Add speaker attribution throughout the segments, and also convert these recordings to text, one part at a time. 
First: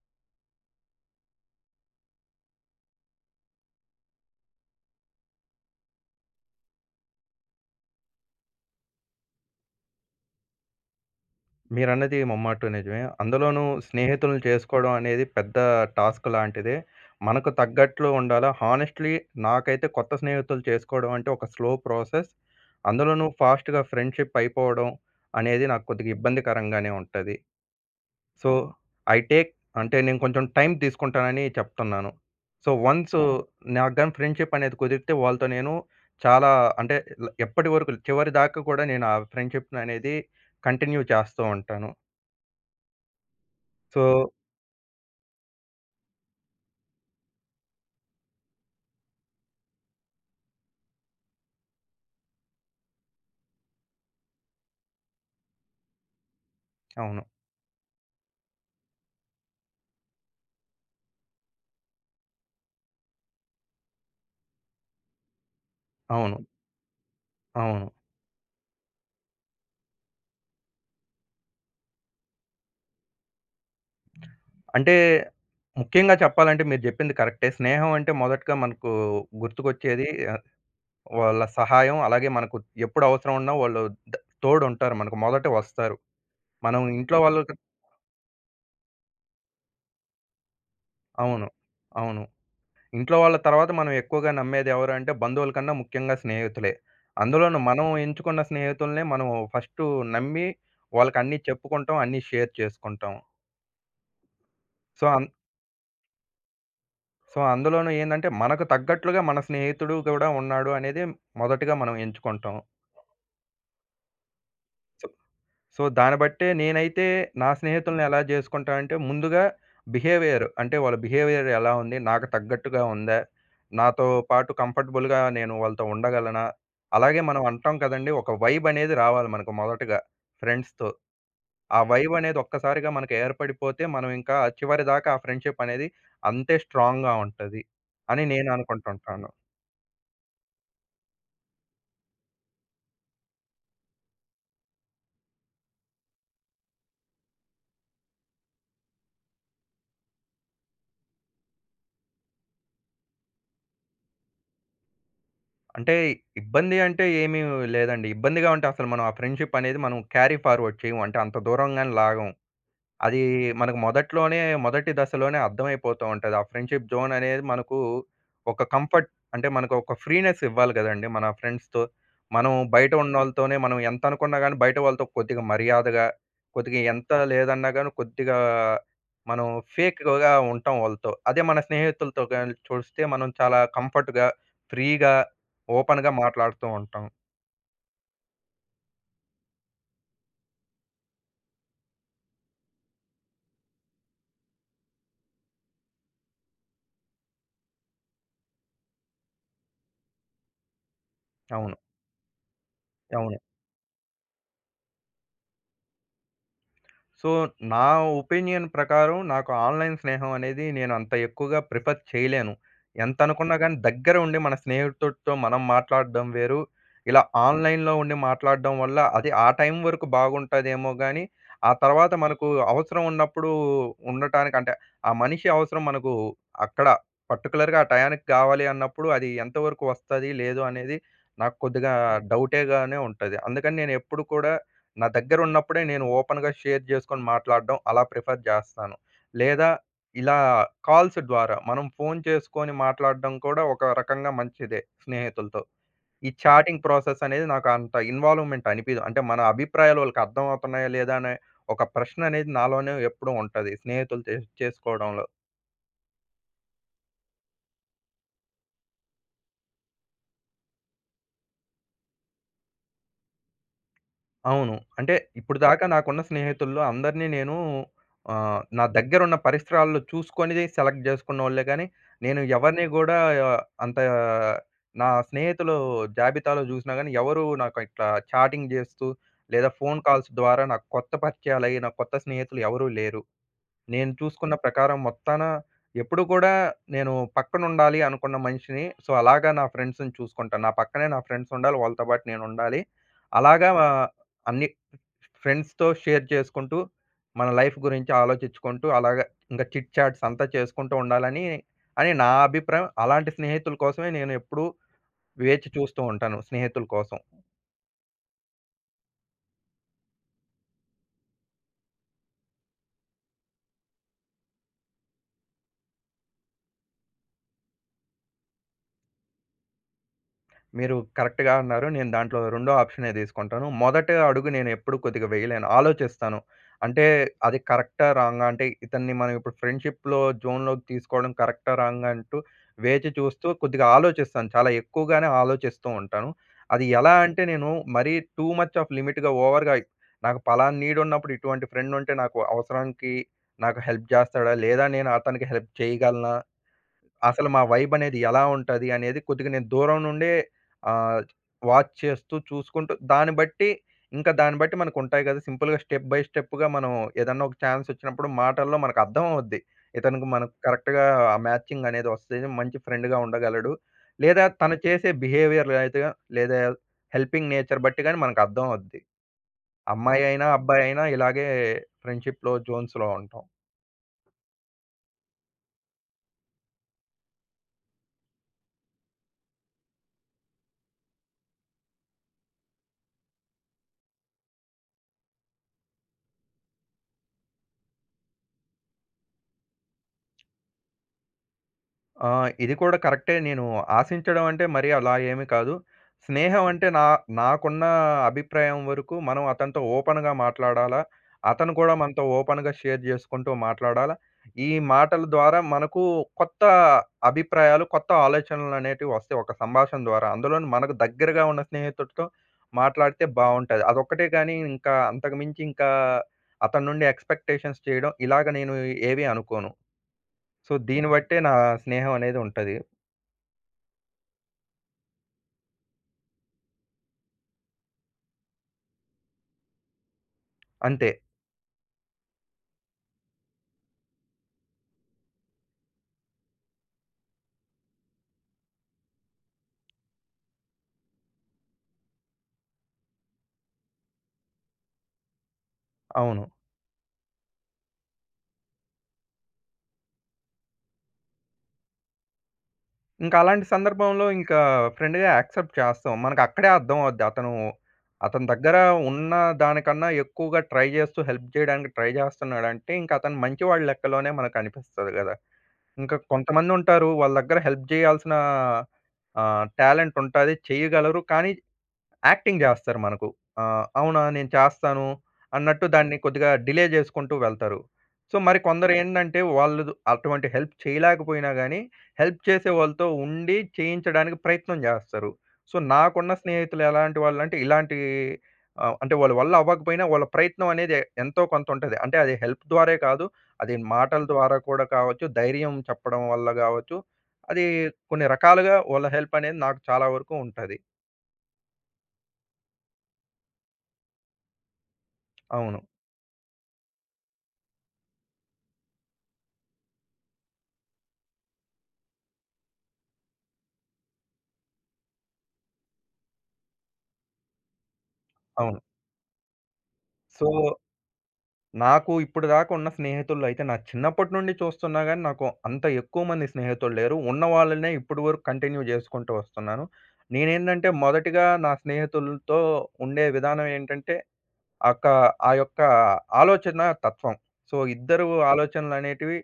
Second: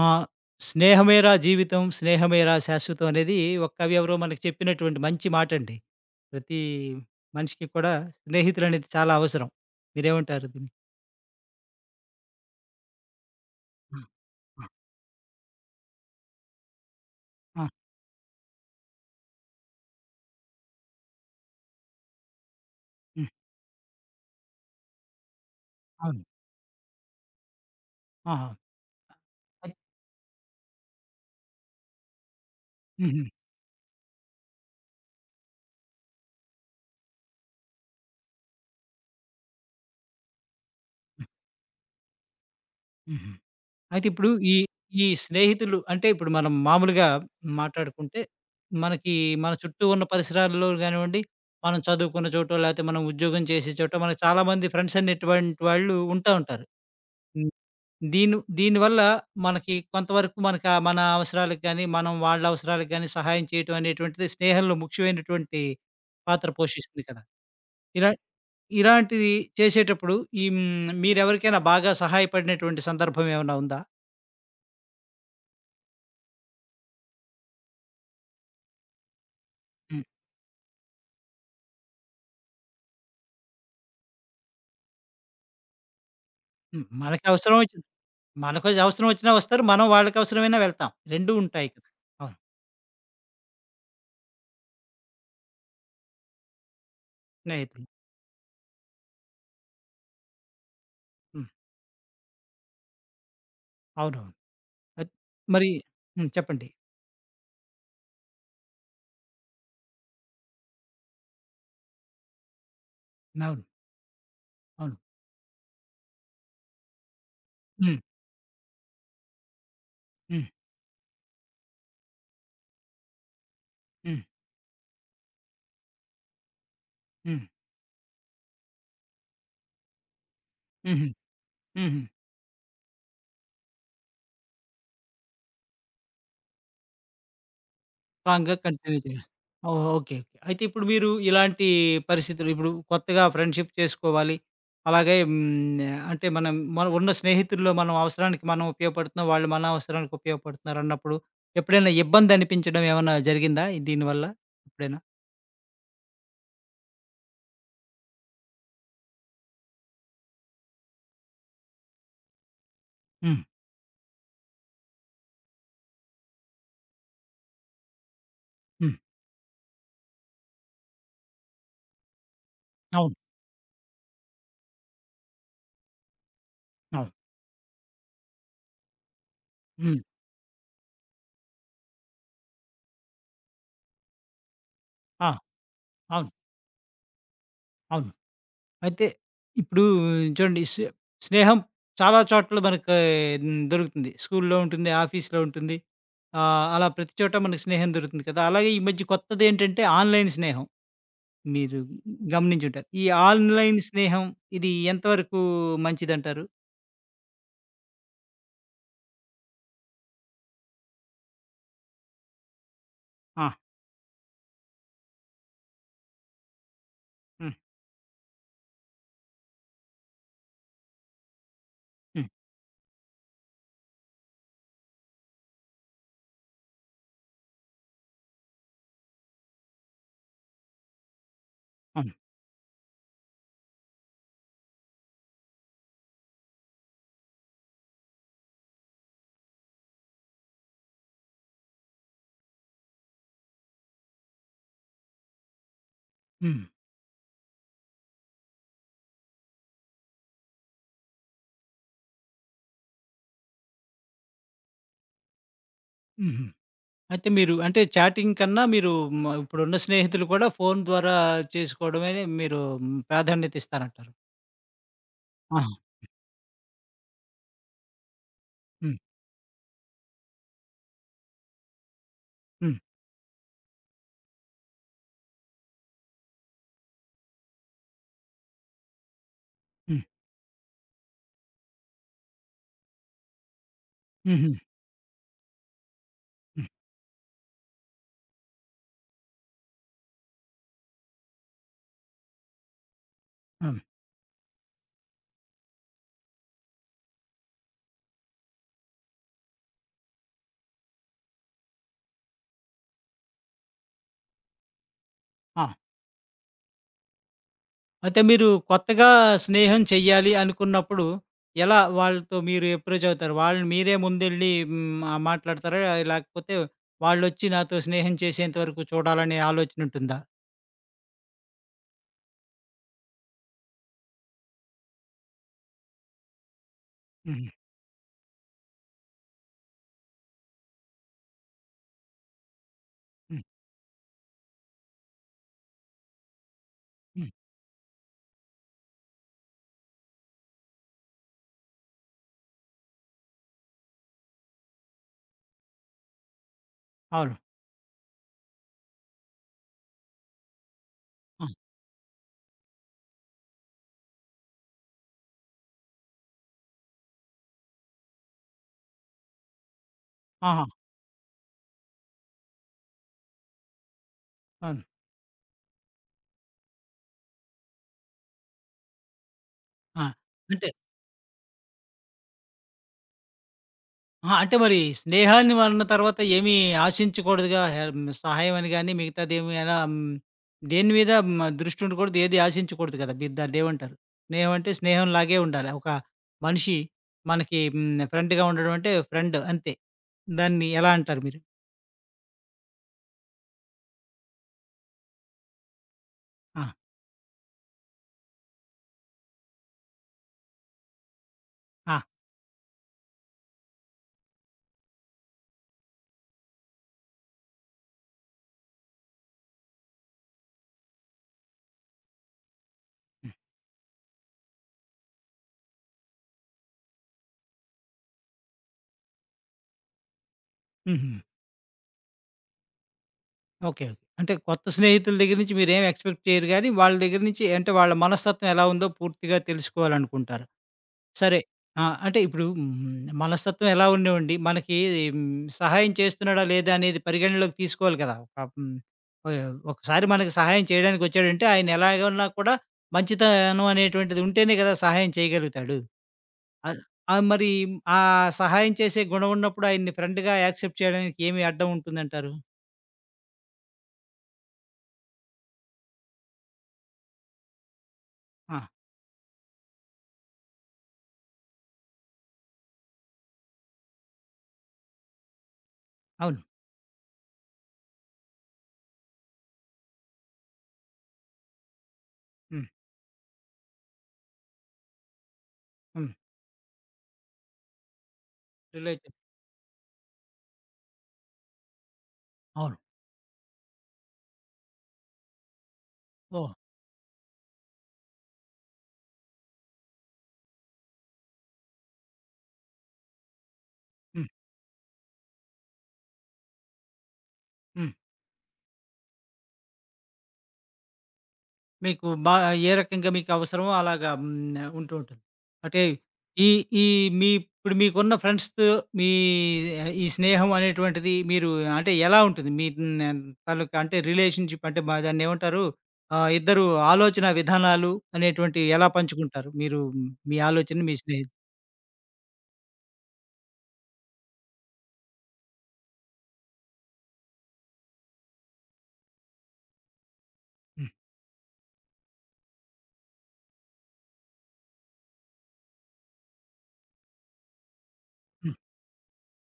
Speaker 1: ఆ! 'స్నేహమేరా జీవితం స్నేహమేరా శాశ్వతం' అనేది ఒక కవి ఎవరో మనకు చెప్పినటువంటి మంచి మాటండి. ప్రతి మనిషికి కూడా స్నేహితులనేది చాలా అవసరం. మీరేమంటారు దీన్ని?
Speaker 2: మీరన్నది ముమ్మాటూ నిజమే. అందులోనూ
Speaker 1: ఆ!
Speaker 2: స్నేహితులను
Speaker 1: ఆ!
Speaker 2: చేసుకోవడం అనేది పెద్ద టాస్క్ లాంటిదే. మనకు
Speaker 1: ఆ!
Speaker 2: తగ్గట్లు ఉండాలా. హానెస్ట్‌లీ నాకైతే కొత్త స్నేహితులు చేసుకోవడం అంటే ఒక స్లో ప్రాసెస్.
Speaker 1: హ్మ్.
Speaker 2: అందులోనూ ఫాస్ట్‌గా ఫ్రెండ్‌షిప్ అయిపోవడం అనేది నాకు కొద్దిగా
Speaker 1: అవును.
Speaker 2: ఇబ్బందికరంగానే ఉంటది.
Speaker 1: ఆహా!
Speaker 2: సో, ఐ టేక్
Speaker 1: అయి
Speaker 2: అంటే నేను కొంచెం టైం తీసుకుంటానని చెప్తున్నాను. సో,
Speaker 1: హుహు.
Speaker 2: అవును. నాకు గాని ఫ్రెండ్‌షిప్ అనేది కుదిరితే వాళ్ళతో నేను చాలా అంటే ఎప్పటివరకు చివరిదాకా కూడా నేను ఆ ఫ్రెండ్‌షిప్ అనేది కంటిన్యూ చేస్తూ ఉంటాను.
Speaker 1: హుహు.
Speaker 2: సో
Speaker 1: అయితే ఇప్పుడు ఈ ఈ స్నేహితులు అంటే ఇప్పుడు మనం మామూలుగా మాట్లాడుకుంటే మనకి మన చుట్టూ ఉన్న పరిసరాల్లో గానివ్వండి, మనం చదువుకున్న చోటో లేతే మనం ఉద్యోగం చేసే చోటో మనకు చాలామంది ఫ్రెండ్స్ అనేటువంటి వాళ్ళు ఉంటారు.
Speaker 2: అవును.
Speaker 1: దీనివల్ల మనకి కొంతవరకు మనకు ఆ మన అవసరాలకు గానీ, మనం వాళ్ళ అవసరాలకు గానీ సహాయం చేయటం అనేటువంటిది స్నేహంలో ముఖ్యమైనటువంటి
Speaker 2: అవును.
Speaker 1: పాత్ర పోషిస్తుంది కదా!
Speaker 2: అవును.
Speaker 1: ఇలా ఇలాంటిది చేసేటప్పుడు ఈ మీరెవరికైనా బాగా సహాయపడినటువంటి సందర్భం ఏమైనా ఉందా?
Speaker 2: అంటే ముఖ్యంగా చెప్పాలంటే మీరు జెప్పింది కరెక్టే. స్నేహం అంటే మొదటగా మనకు
Speaker 1: హ్మ్.
Speaker 2: గుర్తుకొచ్చేది ఆహ్, వాళ్ళ సహాయం అలాగే మనకు ఎప్పుడు అవసరం ఉన్నా వాళ్ళు ద తోడుంటారు. మనకు మొదట వస్తారు. మనం
Speaker 1: హ్మ్.
Speaker 2: ఇంట్లో
Speaker 1: మనకి
Speaker 2: వాళ్ళకి
Speaker 1: అవసరం వచ్చింది. మనకు అవసరం వచ్చినా వస్తారు. మనం వాళ్ళకి అవసరమైనా వెళ్తాం. 2
Speaker 2: అవును.
Speaker 1: ఉంటాయి కదా!
Speaker 2: అవును.
Speaker 1: అవును.
Speaker 2: ఇంట్లో వాళ్ళ తర్వాత మనం ఎక్కువగా నమ్మేది ఎవరు అంటే బంధువుల కన్నా ముఖ్యంగా స్నేహితులే. అందులోనూ
Speaker 1: స్నేహితులు.
Speaker 2: మనం ఎంచుకున్న స్నేహితులనే మనం ఫస్టు నమ్మి వాళ్ళకన్నీ
Speaker 1: హ్మ్.
Speaker 2: చెప్పుకుంటాం. అన్నీ షేర్ చేసుకుంటాం.
Speaker 1: అవునవును.
Speaker 2: సో
Speaker 1: అద్ మరి హ్మ్. చెప్పండి.
Speaker 2: సో, అందులోనూ ఏందంటే, మనకు తగ్గట్లుగా మన స్నేహితుడు గూడా ఉన్నాడు అనేది మొదటగా మనం ఎంచుకుంటాం.
Speaker 1: అవును. అవును.
Speaker 2: సో సో, దాన్ని బట్టే నేనైతే నా
Speaker 1: హ్మ్.
Speaker 2: స్నేహితుల్ని ఎలా జేసుకుంటానంటే, ముందుగా బిహేవియర్
Speaker 1: హ్మ్.
Speaker 2: అంటే, వాళ్ళ బిహేవియర్ ఎలా ఉంది? నాకు తగ్గట్టుగా ఉందా? నాతో
Speaker 1: హ్మ్.
Speaker 2: పాటు కంఫర్టబుల్‌గా నేను వాళ్ళతో ఉండగలనా? అలాగే మనం
Speaker 1: హ్మ్.
Speaker 2: అంటాం కదండీ! ఒక వైబ్ అనేది రావాలి మనకు మొదటగా ఫ్రెండ్స్‌తో.
Speaker 1: హుహు.
Speaker 2: ఆ
Speaker 1: హుహు.
Speaker 2: వైబ్ అనేది ఒక్కసారిగా మనకు ఏర్పడిపోతే, మనం ఇంకా చివరిదాకా ఆ ఫ్రెండ్‌షిప్ అనేది అంతే స్ట్రాంగ్‌గా ఉంటది అని నేను
Speaker 1: స్ట్రాంగ్‌గా కంటిన్యూ చేయాలి.
Speaker 2: అనుకుంటుంటాను.
Speaker 1: ఓహ్! ఓకే. ఓకే. అయితే ఇప్పుడు మీరు ఇలాంటి పరిస్థితులు ఇప్పుడు కొత్తగా ఫ్రెండ్‌షిప్ చేసుకోవాలి. అలాగే హ్మ్. అంటే మనం మన ఉన్న స్నేహితుల్లో మనం అవసరానికి మనం ఉపయోగపడుతున్నాం. వాళ్ళు మన అవసరానికి ఉపయోగపడుతున్నారు అన్నప్పుడు ఎప్పుడైనా ఇబ్బంది అనిపించడం ఏమన్నా జరిగిందా ఈ దీనివల్ల ఎప్పుడైనా?
Speaker 2: అంటే ఇబ్బంది అంటే ఏమీ లేదండి. ఇబ్బందిగా ఉంటే అసలు మనం ఆ ఫ్రెండ్‌షిప్ అనేది మనం క్యారీ ఫార్వర్డ్ చేయము. అంటే అంత దూరంగాని లాగం. అది
Speaker 1: హ్మ్.
Speaker 2: మనకు మొదట్లోనే మొదటి దశలోనే అర్థమైపోతూ ఉంటది. ఆ ఫ్రెండ్‌షిప్ జోన్ అనేది మనకు ఒక
Speaker 1: హ్మ్.
Speaker 2: కంఫర్ట్ అంటే మనకు ఒక ఫ్రీనెస్ ఇవ్వాలి గదండీ! మన ఫ్రెండ్స్‌తో. మనం బయట
Speaker 1: అవును.
Speaker 2: ఉన్నోళ్ళతోనే మనం ఎంత అనుకున్నా గాని బయట వాళ్ళతో కొద్దిగా మర్యాదగా, కొద్దిగా
Speaker 1: అవును.
Speaker 2: ఎంత లేదన్నా గాని కొద్దిగా మనం
Speaker 1: హ్మ్.
Speaker 2: ఫేక్‌గా ఉంటాం వాళ్ళతో. అదే మన స్నేహితులతో గాని చూస్తే మనం చాలా కంఫర్ట్‌గా, ఫ్రీగా,
Speaker 1: ఆ!
Speaker 2: ఓపెన్‌గా
Speaker 1: అవును.
Speaker 2: మాట్లాడుతూ ఉంటాం.
Speaker 1: అవును. అయితే ఇప్పుడు చూడండి స్నేహం చాలా చోట్ల మనకి దొరుకుతుంది. స్కూల్‌లో ఉంటుంది, ఆఫీస్‌లో ఉంటుంది. అలా ప్రతి చోట మనకు స్నేహం దొరుకుతుంది కదా! అలాగే ఈ మధ్య కొత్తదేంటంటే ఆన్‌లైన్ స్నేహం.
Speaker 2: అవును.
Speaker 1: మీరు గమనించుంటారు. ఈ
Speaker 2: అవును.
Speaker 1: ఆన్‌లైన్ స్నేహం ఇది ఎంతవరకు మంచిదంటారు?
Speaker 2: సో, నా ఒపీనియన్ ప్రకారం నాకు ఆన్‌లైన్ స్నేహం అనేది నేను అంత ఎక్కువగా ప్రిఫర్ చేయలేను. ఎంత
Speaker 1: ఆ!
Speaker 2: అనుకున్నా గాని దగ్గర ఉండి మన స్నేహితుడితో మనం మాట్లాడడం వేరు. ఇలా
Speaker 1: హ్మ్.
Speaker 2: ఆన్‌లైన్‌లో ఉండి మాట్లాడడం వల్ల అది ఆ టైం వరకు బాగుంటదేమో గాని, ఆ తర్వాత
Speaker 1: హ్మ్.
Speaker 2: మనకు అవసరం ఉన్నప్పుడు ఉండటానికి అంటే ఆ మనిషి అవసరం మనకు అక్కడ పర్టిక్యులర్‌గా ఆ టయానికి కావాలి అన్నప్పుడు అది ఎంతవరకు వస్తది? లేదు? అనేది నాకు కొద్దిగా
Speaker 1: అవును.
Speaker 2: డౌటేగానే ఉంటది. అందుకని నేను ఎప్పుడు కూడా నా దగ్గరున్నప్పుడే నేను ఓపెన్‌గా షేర్ చేసుకొని మాట్లాడడం అలా ప్రిఫర్ చేస్తాను. లేదా ఇలా కాల్స్ ద్వారా మనం ఫోన్ చేసుకొని మాట్లాడడం కూడా ఒక రకంగా మంచిదే స్నేహితులతో. ఈ
Speaker 1: హ్మ్.
Speaker 2: చాటింగ్ ప్రాసెస్ అనేది నాకు అంత ఇన్వాల్వ్‌మెంట్ అనిపియదు. అంటే మన అభిప్రాయాలు వాళ్ళకి అర్థం అవుతున్నాయా లేదా అనే ఒక ప్రశ్న అనేది నాలోనే ఎప్పుడూ ఉంటది స్నేహితులు చేసుకోవడంలో.
Speaker 1: హుహు. అయితే మీరు అంటే చాటింగ్ కన్నా మీరు ఇప్పుడున్న స్నేహితులు కూడా ఫోను ద్వారా చేసుకోవడమే మీరు ప్రాధాన్యత ఇస్తారంటారు.
Speaker 2: అవును. అంటే
Speaker 1: ఆహా!
Speaker 2: ఇప్పటిదాకా నాకున్న స్నేహితుల్లో అందరిని నేను నా
Speaker 1: హ్మ్.
Speaker 2: దగ్గరున్న పరిసరాల్లో చూసుకొని సెలెక్ట్ జేసుకున్నోళ్ళే గానీ, నేను
Speaker 1: హ్మ్.
Speaker 2: ఎవరిని గూడా అంత నా స్నేహితులు జాబితాలో జూసినా గానీ, ఎవరు నాకు ఇట్లా చాటింగ్ జేస్తూ, లేదా ఫోను
Speaker 1: హ్మ్.
Speaker 2: కాల్స్ ద్వారా నాకు కొత్త పరిచయాలయ్యి, నాకు కొత్త స్నేహితులు ఎవరూ లేరు. నేను
Speaker 1: హుహు.
Speaker 2: చూసుకున్న ప్రకారం మొత్తాన ఎప్పుడు గూడా నేను పక్కనుండాలి అనుకున్న మనిషిని సో, అలాగా నా ఫ్రెండ్స్‌ని చూసుకుంటాను. నా పక్కనే నా ఫ్రెండ్సుండాలి. వాళ్ళతో పాటు నేనుండాలి. అలాగా
Speaker 1: అవును.
Speaker 2: అన్ని ఫ్రెండ్స్‌తో షేర్ చేసుకుంటూ, మన లైఫ్ గురించి ఆలోచిచ్చుకుంటూ, అలాగ ఇంకా చిట్ చాట్స్ అంతా చేసుకుంటూ ఉండాలని, అని నా అభిప్రాయం. అలాంటి స్నేహితుల కోసమే నేను ఎప్పుడూ
Speaker 1: ఆ!
Speaker 2: వేచి చూస్తూ ఉంటాను స్నేహితుల కోసం.
Speaker 1: అయితే మీరు కొత్తగా స్నేహం చెయ్యాలి అనుకున్నప్పుడు, ఎలా వాళ్ళతో మీరు అప్రోచ్ అవుతారు? వాళ్ళని మీరే ముందెళ్ళి మాట్లాడతారా? లేకపోతే వాళ్ళొచ్చి నాతో స్నేహం చేసేంత వరకు చూడాలనే ఆలోచనుంటుందా?
Speaker 2: మీరు కరెక్ట్‌గా అన్నారు. నేను దాంట్లో రెండో ఆప్షనే తీసుకుంటాను. మొదటి అడుగు నేనెప్పుడు కొద్దిగా వేయలేను. ఆలోచిస్తాను. అంటే
Speaker 1: హుహు.
Speaker 2: అది కరెక్టా? రాంగా? అంటే ఇతన్ని మనం ఇప్పుడు ఫ్రెండ్‌షిప్‌లో జోన్‌లోకి తీసుకోవడం కరెక్టా? రాంగా? అంటూ వేచి
Speaker 1: హ్మ్.
Speaker 2: చూస్తూ కొద్దిగా ఆలోచిస్తాను. చాలా ఎక్కువగానే ఆలోచిస్తూ ఉంటాను. అది ఎలా
Speaker 1: హ్మ్.
Speaker 2: అంటే నేను మరీ టూ మచ్ ఆఫ్ లిమిట్‌గా ఓవర్‌గా నాకు పలానా నీడున్నప్పుడు ఇటువంటి ఫ్రెండ్ ఉంటే నాకు అవసరానికి నాకు హెల్ప్ చేస్తాడా? లేదా నేను అతనికి హెల్ప్ చేయగలనా?
Speaker 1: అవును.
Speaker 2: అసలు మా వైబనేది ఎలా ఉంటది అనేది కొద్దిగా నేను దూరం నుండే ఆహ్,
Speaker 1: ఆ!
Speaker 2: వాచ్ చేస్తూ, చూసుకుంటూ దాన్ని బట్టి ఇంకా దాన్ని బట్టి మనకుంటాయి గదా! సింపుల్‌గా స్టెప్ బై స్టెప్‌గా మనం ఏదన్నా ఒక ఛాన్సొచ్చినప్పుడు మాటల్లో మనకు అర్థమవుద్ది. ఇతనికి మనకు
Speaker 1: ఆహా!
Speaker 2: కరెక్ట్‌గా ఆ మ్యాచింగ్ అనేది వస్తది. మంచి ఫ్రెండ్‌గా ఉండగలడు. లేదా తను
Speaker 1: అవును.
Speaker 2: చేసే బిహేవియర్ అయితే లేదా హెల్పింగ్ నేచర్ బట్టి గాని మనకు అర్థమవుద్ది.
Speaker 1: ఆ!
Speaker 2: అమ్మాయి అయినా,
Speaker 1: అంటే
Speaker 2: అబ్బాయి అయినా ఇలాగే ఫ్రెండ్‌షిప్‌లో జోన్స్‌లో ఉంటాం.
Speaker 1: అహా! అంటే మరి స్నేహాన్ని అన్న తర్వాత ఏమీ ఆశించకూడదుగా సహాయం అని గాని, మిగతాదేమి ఎలా దేని మీద దృష్టి ఉండకూడదు. ఏది ఆశించకూడదు కదా! మీరు దాన్నేమంటారు? స్నేహం అంటే స్నేహంలాగే ఉండాలి. ఒక మనిషి మనకి ఫ్రెండ్‌గా ఉండడం అంటే ఫ్రెండ్ అంతే. దాన్ని ఎలా అంటారు మీరు?
Speaker 2: ఆ! ఇది కూడా కరెక్టే. నేను ఆశించడం అంటే మరీ అలా ఏమి కాదు.
Speaker 1: ఆ!
Speaker 2: స్నేహం అంటే నాకున్న అభిప్రాయం వరకు మనం అతనితో ఓపెన్‌గా మాట్లాడాలా. అతను కూడా
Speaker 1: ఆ!
Speaker 2: మనతో ఓపెన్‌గా షేర్ చేసుకుంటూ మాట్లాడాలా. ఈ మాటల ద్వారా మనకు కొత్త అభిప్రాయాలు, కొత్త ఆలోచనలనేటివి వస్తాయి ఒక సంభాషణ ద్వారా. అందులోను మనకు దగ్గరగా ఉన్న స్నేహితుడితో మాట్లాడితే
Speaker 1: హ్మ్.
Speaker 2: బావుంటది. అదొక్కటే గానీ ఇంకా అంతకు మించి ఇంకా అతని నుండి ఎక్స్‌పెక్టేషన్స్ చేయడం ఇలాగ నేను ఏవి అనుకోను. సో, దీన్ని
Speaker 1: హుహు.
Speaker 2: బట్టే నా స్నేహం అనేది ఉంటది.
Speaker 1: ఓకే. ఓకే. అంటే కొత్త స్నేహితుల దగ్గర నుంచి మీరేం ఎక్స్‌పెక్ట్ చేయరు గానీ, వాళ్ళ దగ్గర నుంచి అంటే వాళ్ళ మనస్తత్వం ఎలా ఉందో పూర్తిగా తెలుసుకోవాలనుకుంటారు.
Speaker 2: అంతే.
Speaker 1: సరే. ఆ! అంటే ఇప్పుడు హ్మ్. మనస్తత్వం ఎలా ఉండేవండి. మనకి హ్మ్. సహాయం చేస్తున్నాడా లేదా అనేది పరిగణనలోకి తీసుకోవాలి కదా! ఒక హ్మ్. ఒయ్ ఒకసారి మనకి సహాయం చేయడానికొచ్చాడంటే ఆయన ఎలాగున్నా కూడా మంచితనం అనేటువంటిది ఉంటేనే కదా! సహాయం చేయగలుగుతాడు.
Speaker 2: అవును.
Speaker 1: అద్ మరి ఆ సహాయం చేసే గుణం ఉన్నప్పుడు ఆయన్ని ఫ్రెండ్‌గా యాక్సెప్ట్ చేయడానికి ఏమి అడ్డం ఉంటుందంటారు?
Speaker 2: ఇంకా అలాంటి సందర్భంలో ఇంకా ఫ్రెండ్‌గా యాక్సెప్ట్ చేస్తాం. మనకు అక్కడే అర్థం అవుద్ది. అతని
Speaker 1: ఆ!
Speaker 2: దగ్గర ఉన్న దానికన్నా ఎక్కువగా ట్రై చేస్తూ హెల్ప్ చేయడానికి ట్రై చేస్తున్నాడంటే, ఇంక అతను మంచివాడి లెక్కలోనే మనకు అనిపిస్తది గదా! ఇంకా
Speaker 1: అవును.
Speaker 2: కొంతమందుంటారు. వాళ్ళ దగ్గర హెల్ప్ చేయాల్సిన టాలెంట్ ఉంటాది. చేయగలరు. కానీ యాక్టింగ్
Speaker 1: హ్మ్.
Speaker 2: జేస్తారు మనకు. అవునా! నేను చేస్తాను అన్నట్టు
Speaker 1: హ్మ్.
Speaker 2: దాన్ని కొద్దిగా డిలే జేసుకుంటూ వెళ్తారు. సో, మరి
Speaker 1: రిలేషన్
Speaker 2: కొందరేందంటే వాళ్ళదు అటువంటి హెల్ప్ చేయలేకపోయినా గానీ, హెల్ప్ చేసే
Speaker 1: అవును.
Speaker 2: వాళ్ళతో ఉండి చేయించడానికి ప్రయత్నం జేస్తారు. సో, నాకున్న
Speaker 1: ఓహ్!
Speaker 2: స్నేహితులు ఎలాంటి వాళ్ళంటే ఇలాంటి అంటే వాళ్ళ వల్ల అవ్వకపోయినా వాళ్ళ ప్రయత్నం అనేది ఎంతో కొంత ఉంటది. అంటే అది హెల్ప్ ద్వారే కాదు. అది మాటల
Speaker 1: హ్మ్.
Speaker 2: ద్వారా కూడా కావచ్చు, ధైర్యం చెప్పడం వల్ల గావచ్చు. అది
Speaker 1: హ్మ్.
Speaker 2: కొన్ని రకాలుగా వాళ్ళ హెల్ప్ అనేది నాకు చాలా వరకు ఉంటది.
Speaker 1: మీకు ఏ రకంగా మీకవసరమో అలాగా ఉంటూ ఉంటుంది.
Speaker 2: అవును.
Speaker 1: అంటే ఈ ఈ మీ ఇప్పుడు మీకున్న ఫ్రెండ్స్‌తో మీ ఈ స్నేహం అనేటువంటిది మీరు అంటే ఎలా ఉంటుంది? మీ తాలూకా అంటే రిలేషన్‌షిప్ అంటే దాన్నేమంటారు? ఇద్దరు ఆలోచన విధానాలు అనేటువంటివి
Speaker 2: అవును.
Speaker 1: ఎలా పంచుకుంటారు? మీరు మీ
Speaker 2: సో,
Speaker 1: ఆలోచనని మీ స్నేహితులు
Speaker 2: నాకు ఇప్పుడు దాకా ఉన్న స్నేహితుల్లో అయితే నా చిన్నప్పటి నుండి చూస్తున్నా గానీ, నాకు అంత ఎక్కువ మంది స్నేహితులు లేరు. ఉన్న వాళ్ళనే ఇప్పటి వరకు కంటిన్యూ చేసుకుంటూ వస్తున్నాను. నేనేందంటే
Speaker 1: హ్మ్.
Speaker 2: మొదటిగా నా స్నేహితులతో ఉండే విధానం ఏంటంటే అక్క ఆ యొక్క ఆలోచన తత్వం. సో, ఇద్దరు
Speaker 1: హ్మ్.
Speaker 2: ఆలోచనలనేటివి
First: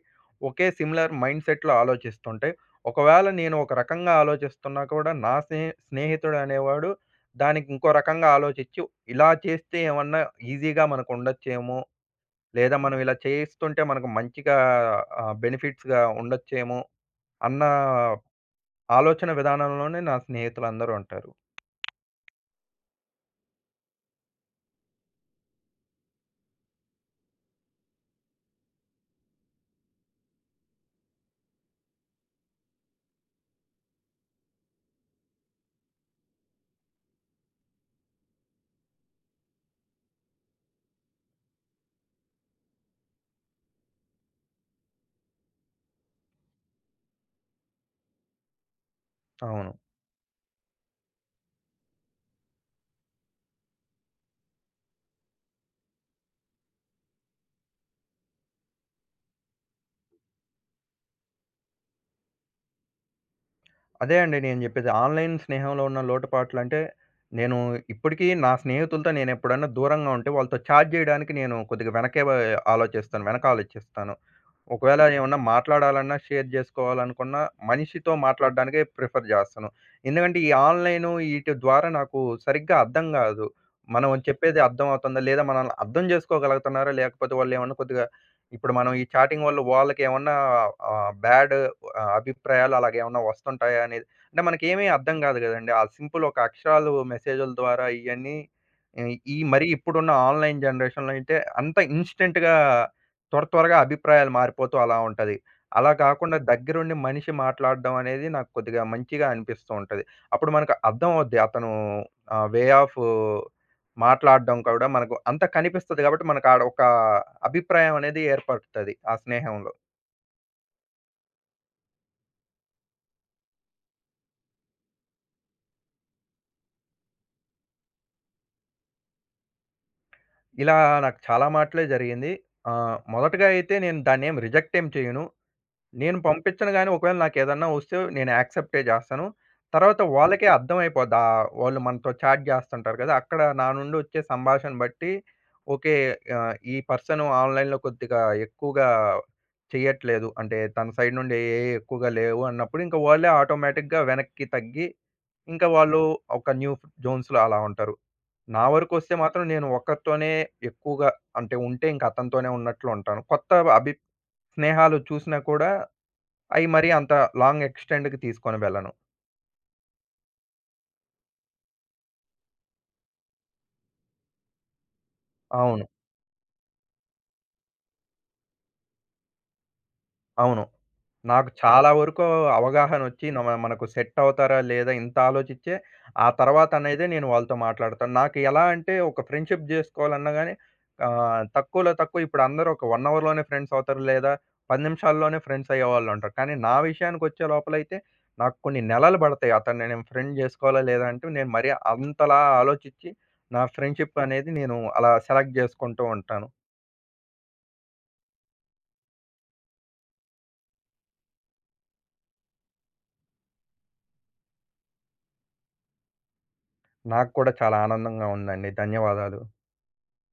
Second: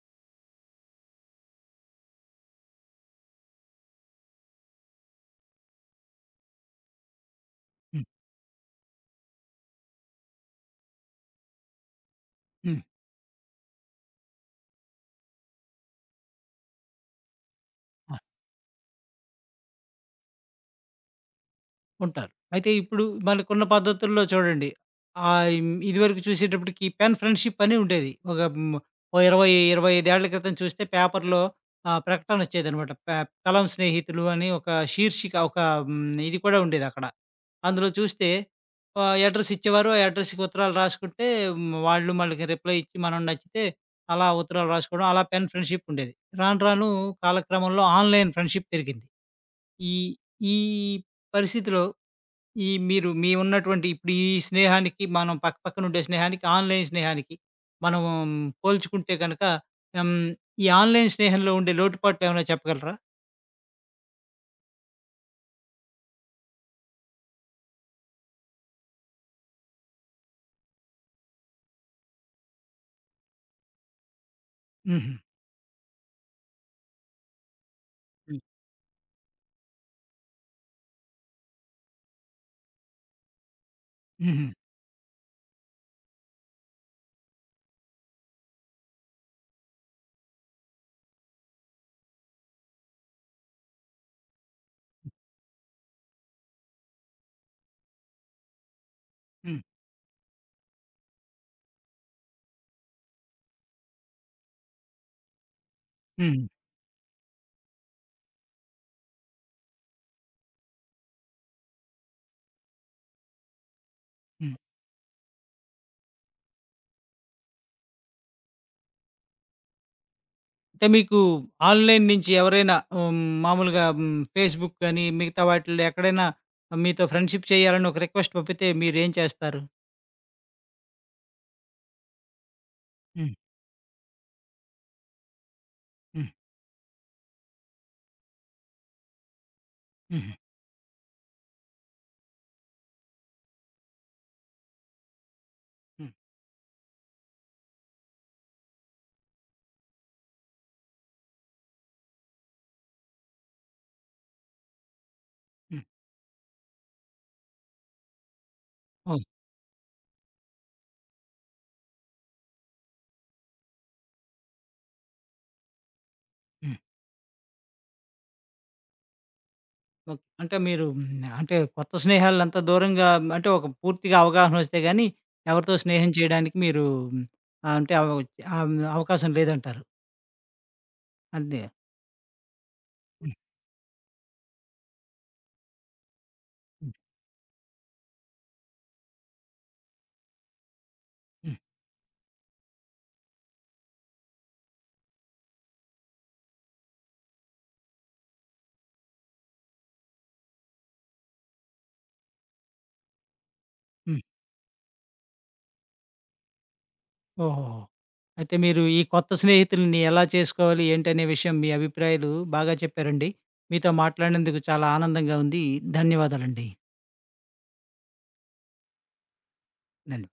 Speaker 2: ఒకే సిమిలర్ మైండ్‌సెట్‌లో ఆలోచిస్తుంటే, ఒకవేళ నేను ఒక రకంగా ఆలోచిస్తున్నా కూడా నా స్నేహితుడనేవాడు దానికి ఇంకో
Speaker 1: హ్మ్.
Speaker 2: రకంగా ఆలోచిచ్చి, ఇలా చేస్తే ఏమన్నా ఈజీగా మనకుండొచ్చేమో, లేదా
Speaker 1: హ్మ్.
Speaker 2: మనం ఇలా చేస్తుంటే మనకు మంచిగా బెనిఫిట్స్‌గా ఉండొచ్చేమో అన్న ఆలోచన విధానంలోనే నా స్నేహితులందరూ ఉంటారు.
Speaker 1: ఉంటారు. అయితే ఇప్పుడు మనకున్న పద్ధతుల్లో చూడండి. ఇదివరకు చూసేటప్పటికి పెన్ ఫ్రెండ్‌షిప్ అని ఉండేది. ఒక ఓ 20, 25 ఏళ్ల క్రితం చూస్తే పేపర్‌లో ప్రకటన వచ్చేదనమాట. కలం స్నేహితులు అని ఒక శీర్షిక ఒక హ్మ్, ఇది కూడా ఉండేదక్కడ. అందులో చూస్తే అడ్రెస్ ఇచ్చేవారు. ఆ అడ్రెస్‌కి ఉత్తరాలు రాసుకుంటే వాళ్ళు మనకి రిప్లై ఇచ్చి మనం నచ్చితే అలా ఉత్తరాలు రాసుకోవడం. అలా పెన్ ఫ్రెండ్‌షిప్ ఉండేది. రాను రాను కాలక్రమంలో ఆన్‌లైన్ ఫ్రెండ్‌షిప్ పెరిగింది.
Speaker 2: అవును.
Speaker 1: ఈ ఈ పరిస్థితిలో ఈ మీరు మీ ఉన్నటువంటి ఇప్పుడు ఈ స్నేహానికి మనం పక్కపక్కన ఉండే స్నేహానికి, ఆన్‌లైన్ స్నేహానికి మనం పోల్చుకుంటే గనక హ్మ్. ఈ ఆన్‌లైన్ స్నేహంలో ఉండే లోటుపాట్లు ఏమైనా చెప్పగలరా?
Speaker 2: అదే అండి నేను చెప్పేది. ఆన్‌లైన్ స్నేహంలో ఉన్న లోటుపాట్లంటే, నేను ఇప్పటికీ నా స్నేహితులతో నేనెప్పుడన్నా దూరంగా ఉంటే వాళ్ళతో చాట్ జేయడానికి నేను కొద్దిగా వెనకే ఆలోచిస్తాను. వెనకాలొచ్చేస్తాను. ఒకవేళ
Speaker 1: హుహు.
Speaker 2: ఏమన్నా మాట్లాడాలన్నా, షేర్ జేసుకోవాలనుకున్నా, మనిషితో
Speaker 1: హ్మ్.
Speaker 2: మాట్లాడడానికే ప్రిఫర్ జేస్తాను. ఎందుకంటే, ఈ ఆన్‌లైను ఈటి ద్వారా నాకు సరిగ్గా అర్థం గాదు. మనం
Speaker 1: హుహు.
Speaker 2: చెప్పేది అర్థం అవుతుందా? లేదా మనల్ని అర్థం జేసుకోగలుగుతున్నారా? లేకపోతే వాళ్ళేమన్నా కొద్దిగా ఇప్పుడు మనం ఈ చాటింగ్ వల్ల వాళ్ళకేమన్నా బ్యాడ్ అభిప్రాయాలు అలాగేమన్నా వస్తుంటాయా అనేది అంటే మనకేమీ అర్థం గాదు గదండీ. ఆ సింపుల్ ఒక అక్షరాలు మెసేజుల ద్వారా ఇయన్నీ ఈ ఈ
Speaker 1: హ్మ్.
Speaker 2: మరీ ఇప్పుడున్న ఆన్‌లైన్ జనరేషన్‌లో అయితే అంత ఇన్‌స్టంట్‌గా త్వర త్వరగా అభిప్రాయాలు మారిపోతూ అలా ఉంటది. అలా కాకుండా
Speaker 1: హ్మ్.
Speaker 2: దగ్గరుండి మనిషి మాట్లాడడం అనేది నాకు కొద్దిగా మంచిగా అనిపిస్తూ ఉంటది. అప్పుడు మనకు అర్థమవుద్ది. అతను వే ఆఫ్
Speaker 1: హ్మ్.
Speaker 2: మాట్లాడడం కూడా మనకు అంతా కనిపిస్తది కాబట్టి మనకు ఆడ ఒక అభిప్రాయం అనేది ఏర్పడుతది ఆ స్నేహంలో.
Speaker 1: అంటే మీకు ఆన్‌లైన్ నుంచి ఎవరైనా మామూలుగా ఫేస్‌బుక్ గాని, మిగతా వాటిల్లో ఎక్కడైనా మీతో ఫ్రెండ్‌షిప్ చేయాలని ఒక రిక్వెస్ట్ పంపితే మీరేం చేస్తారు?
Speaker 2: ఇలా నాకు చాలా మాటలే జరిగింది.
Speaker 1: హ్మ్.
Speaker 2: మొదటగా అయితే నేను దాన్నేం రిజెక్ట్ ఏం చేయను. నేను
Speaker 1: హ్మ్.
Speaker 2: పంపించను గానీ, ఒకవేళ నాకేదన్నా వస్తే నేను యాక్సెప్టే జేస్తాను. తర్వాత
Speaker 1: హుహు.
Speaker 2: వాళ్ళకే అర్థమైపోద్ది. వాళ్ళు మనతో చాట్ జేస్తుంటారు గదా! అక్కడ నా నుండి వచ్చే సంభాషణ బట్టి ఓకే.
Speaker 1: హ్మ్.
Speaker 2: ఈ పర్సన్ ఆన్‌లైన్‌లో కొద్దిగా ఎక్కువగా చెయ్యట్లేదు. అంటే తన సైడ్ నుండి ఏవి ఎక్కువగా లేవు అన్నప్పుడు ఇంక వాళ్ళే ఆటోమేటిక్‌గా వెనక్కి తగ్గి ఇంకా
Speaker 1: హ్మ్.
Speaker 2: వాళ్ళు ఒక న్యూ జోన్స్‌లో అలా ఉంటారు. నా వరకొస్తే
Speaker 1: ఓహ్!
Speaker 2: మాత్రం నేను ఒక్కరితోనే ఎక్కువగా అంటే ఉంటే ఇంక అతనితోనే ఉన్నట్లు ఉంటాను. కొత్త అభి స్నేహాలు చూసినా కూడా
Speaker 1: హ్మ్.
Speaker 2: మరీ అంత లాంగ్ ఎక్స్‌టెండ్‌కి తీసుకొని వెళ్ళను.
Speaker 1: ఓకే. అంటే మీరు అంటే కొత్త స్నేహాలంతా దూరంగా అంటే ఒక పూర్తిగా అవగాహన వస్తే గాని, ఎవరితో
Speaker 2: అవును.
Speaker 1: స్నేహం చేయడానికి మీరు అంటే అవకాశం లేదంటారు.
Speaker 2: అవును. నాకు ఓహ్!
Speaker 1: అంతే.
Speaker 2: చాలా వరకు అవగాహనొచ్చి
Speaker 1: హ్మ్.
Speaker 2: న మనకు సెట్ అవుతారా? లేదా? ఇంత ఆలోచిచ్చే ఆ తర్వాత
Speaker 1: హ్మ్.
Speaker 2: అనేది నేను వాళ్ళతో మాట్లాడతాను. నాకు ఎలా అంటే ఒక ఫ్రెండ్‌షిప్ జేసుకోవాలన్నా గాని
Speaker 1: హ్మ్.
Speaker 2: తక్కువలో తక్కువ ఇప్పుడు అందరూ ఒక 1 అవర్‌లోనే ఫ్రెండ్స్ అవుతారు. లేదా 10 నిమిషాల్లోనే ఫ్రెండ్స్ అయ్యేవాళ్ళుంటారు. కానీ నా విషయానికొచ్చే లోపలైతే నాకు కొన్ని నెలలు పడతాయి. అతన్ని నేను ఫ్రెండ్ జేసుకోవాలా? లేదా? అంటే నేను మరీ అంతలా ఆలోచిచ్చి నా ఫ్రెండ్‌షిప్
Speaker 1: హ్మ్.
Speaker 2: అనేది నేను అలా సెలెక్ట్ జేసుకుంటూ ఉంటాను.
Speaker 1: ఓహోహో! అయితే మీరు ఈ కొత్త స్నేహితుల్ని ఎలా చేసుకోవాలి ఏంటనే విషయం మీ అభిప్రాయాలు బాగా చెప్పారండి. మీతో మాట్లాడినందుకు చాలా ఆనందంగా ఉంది. ధన్యవాదాలండి.
Speaker 2: నాకు కూడా చాలా ఆనందంగా ఉందండి. ధన్యవాదాలు.
Speaker 1: ధన్య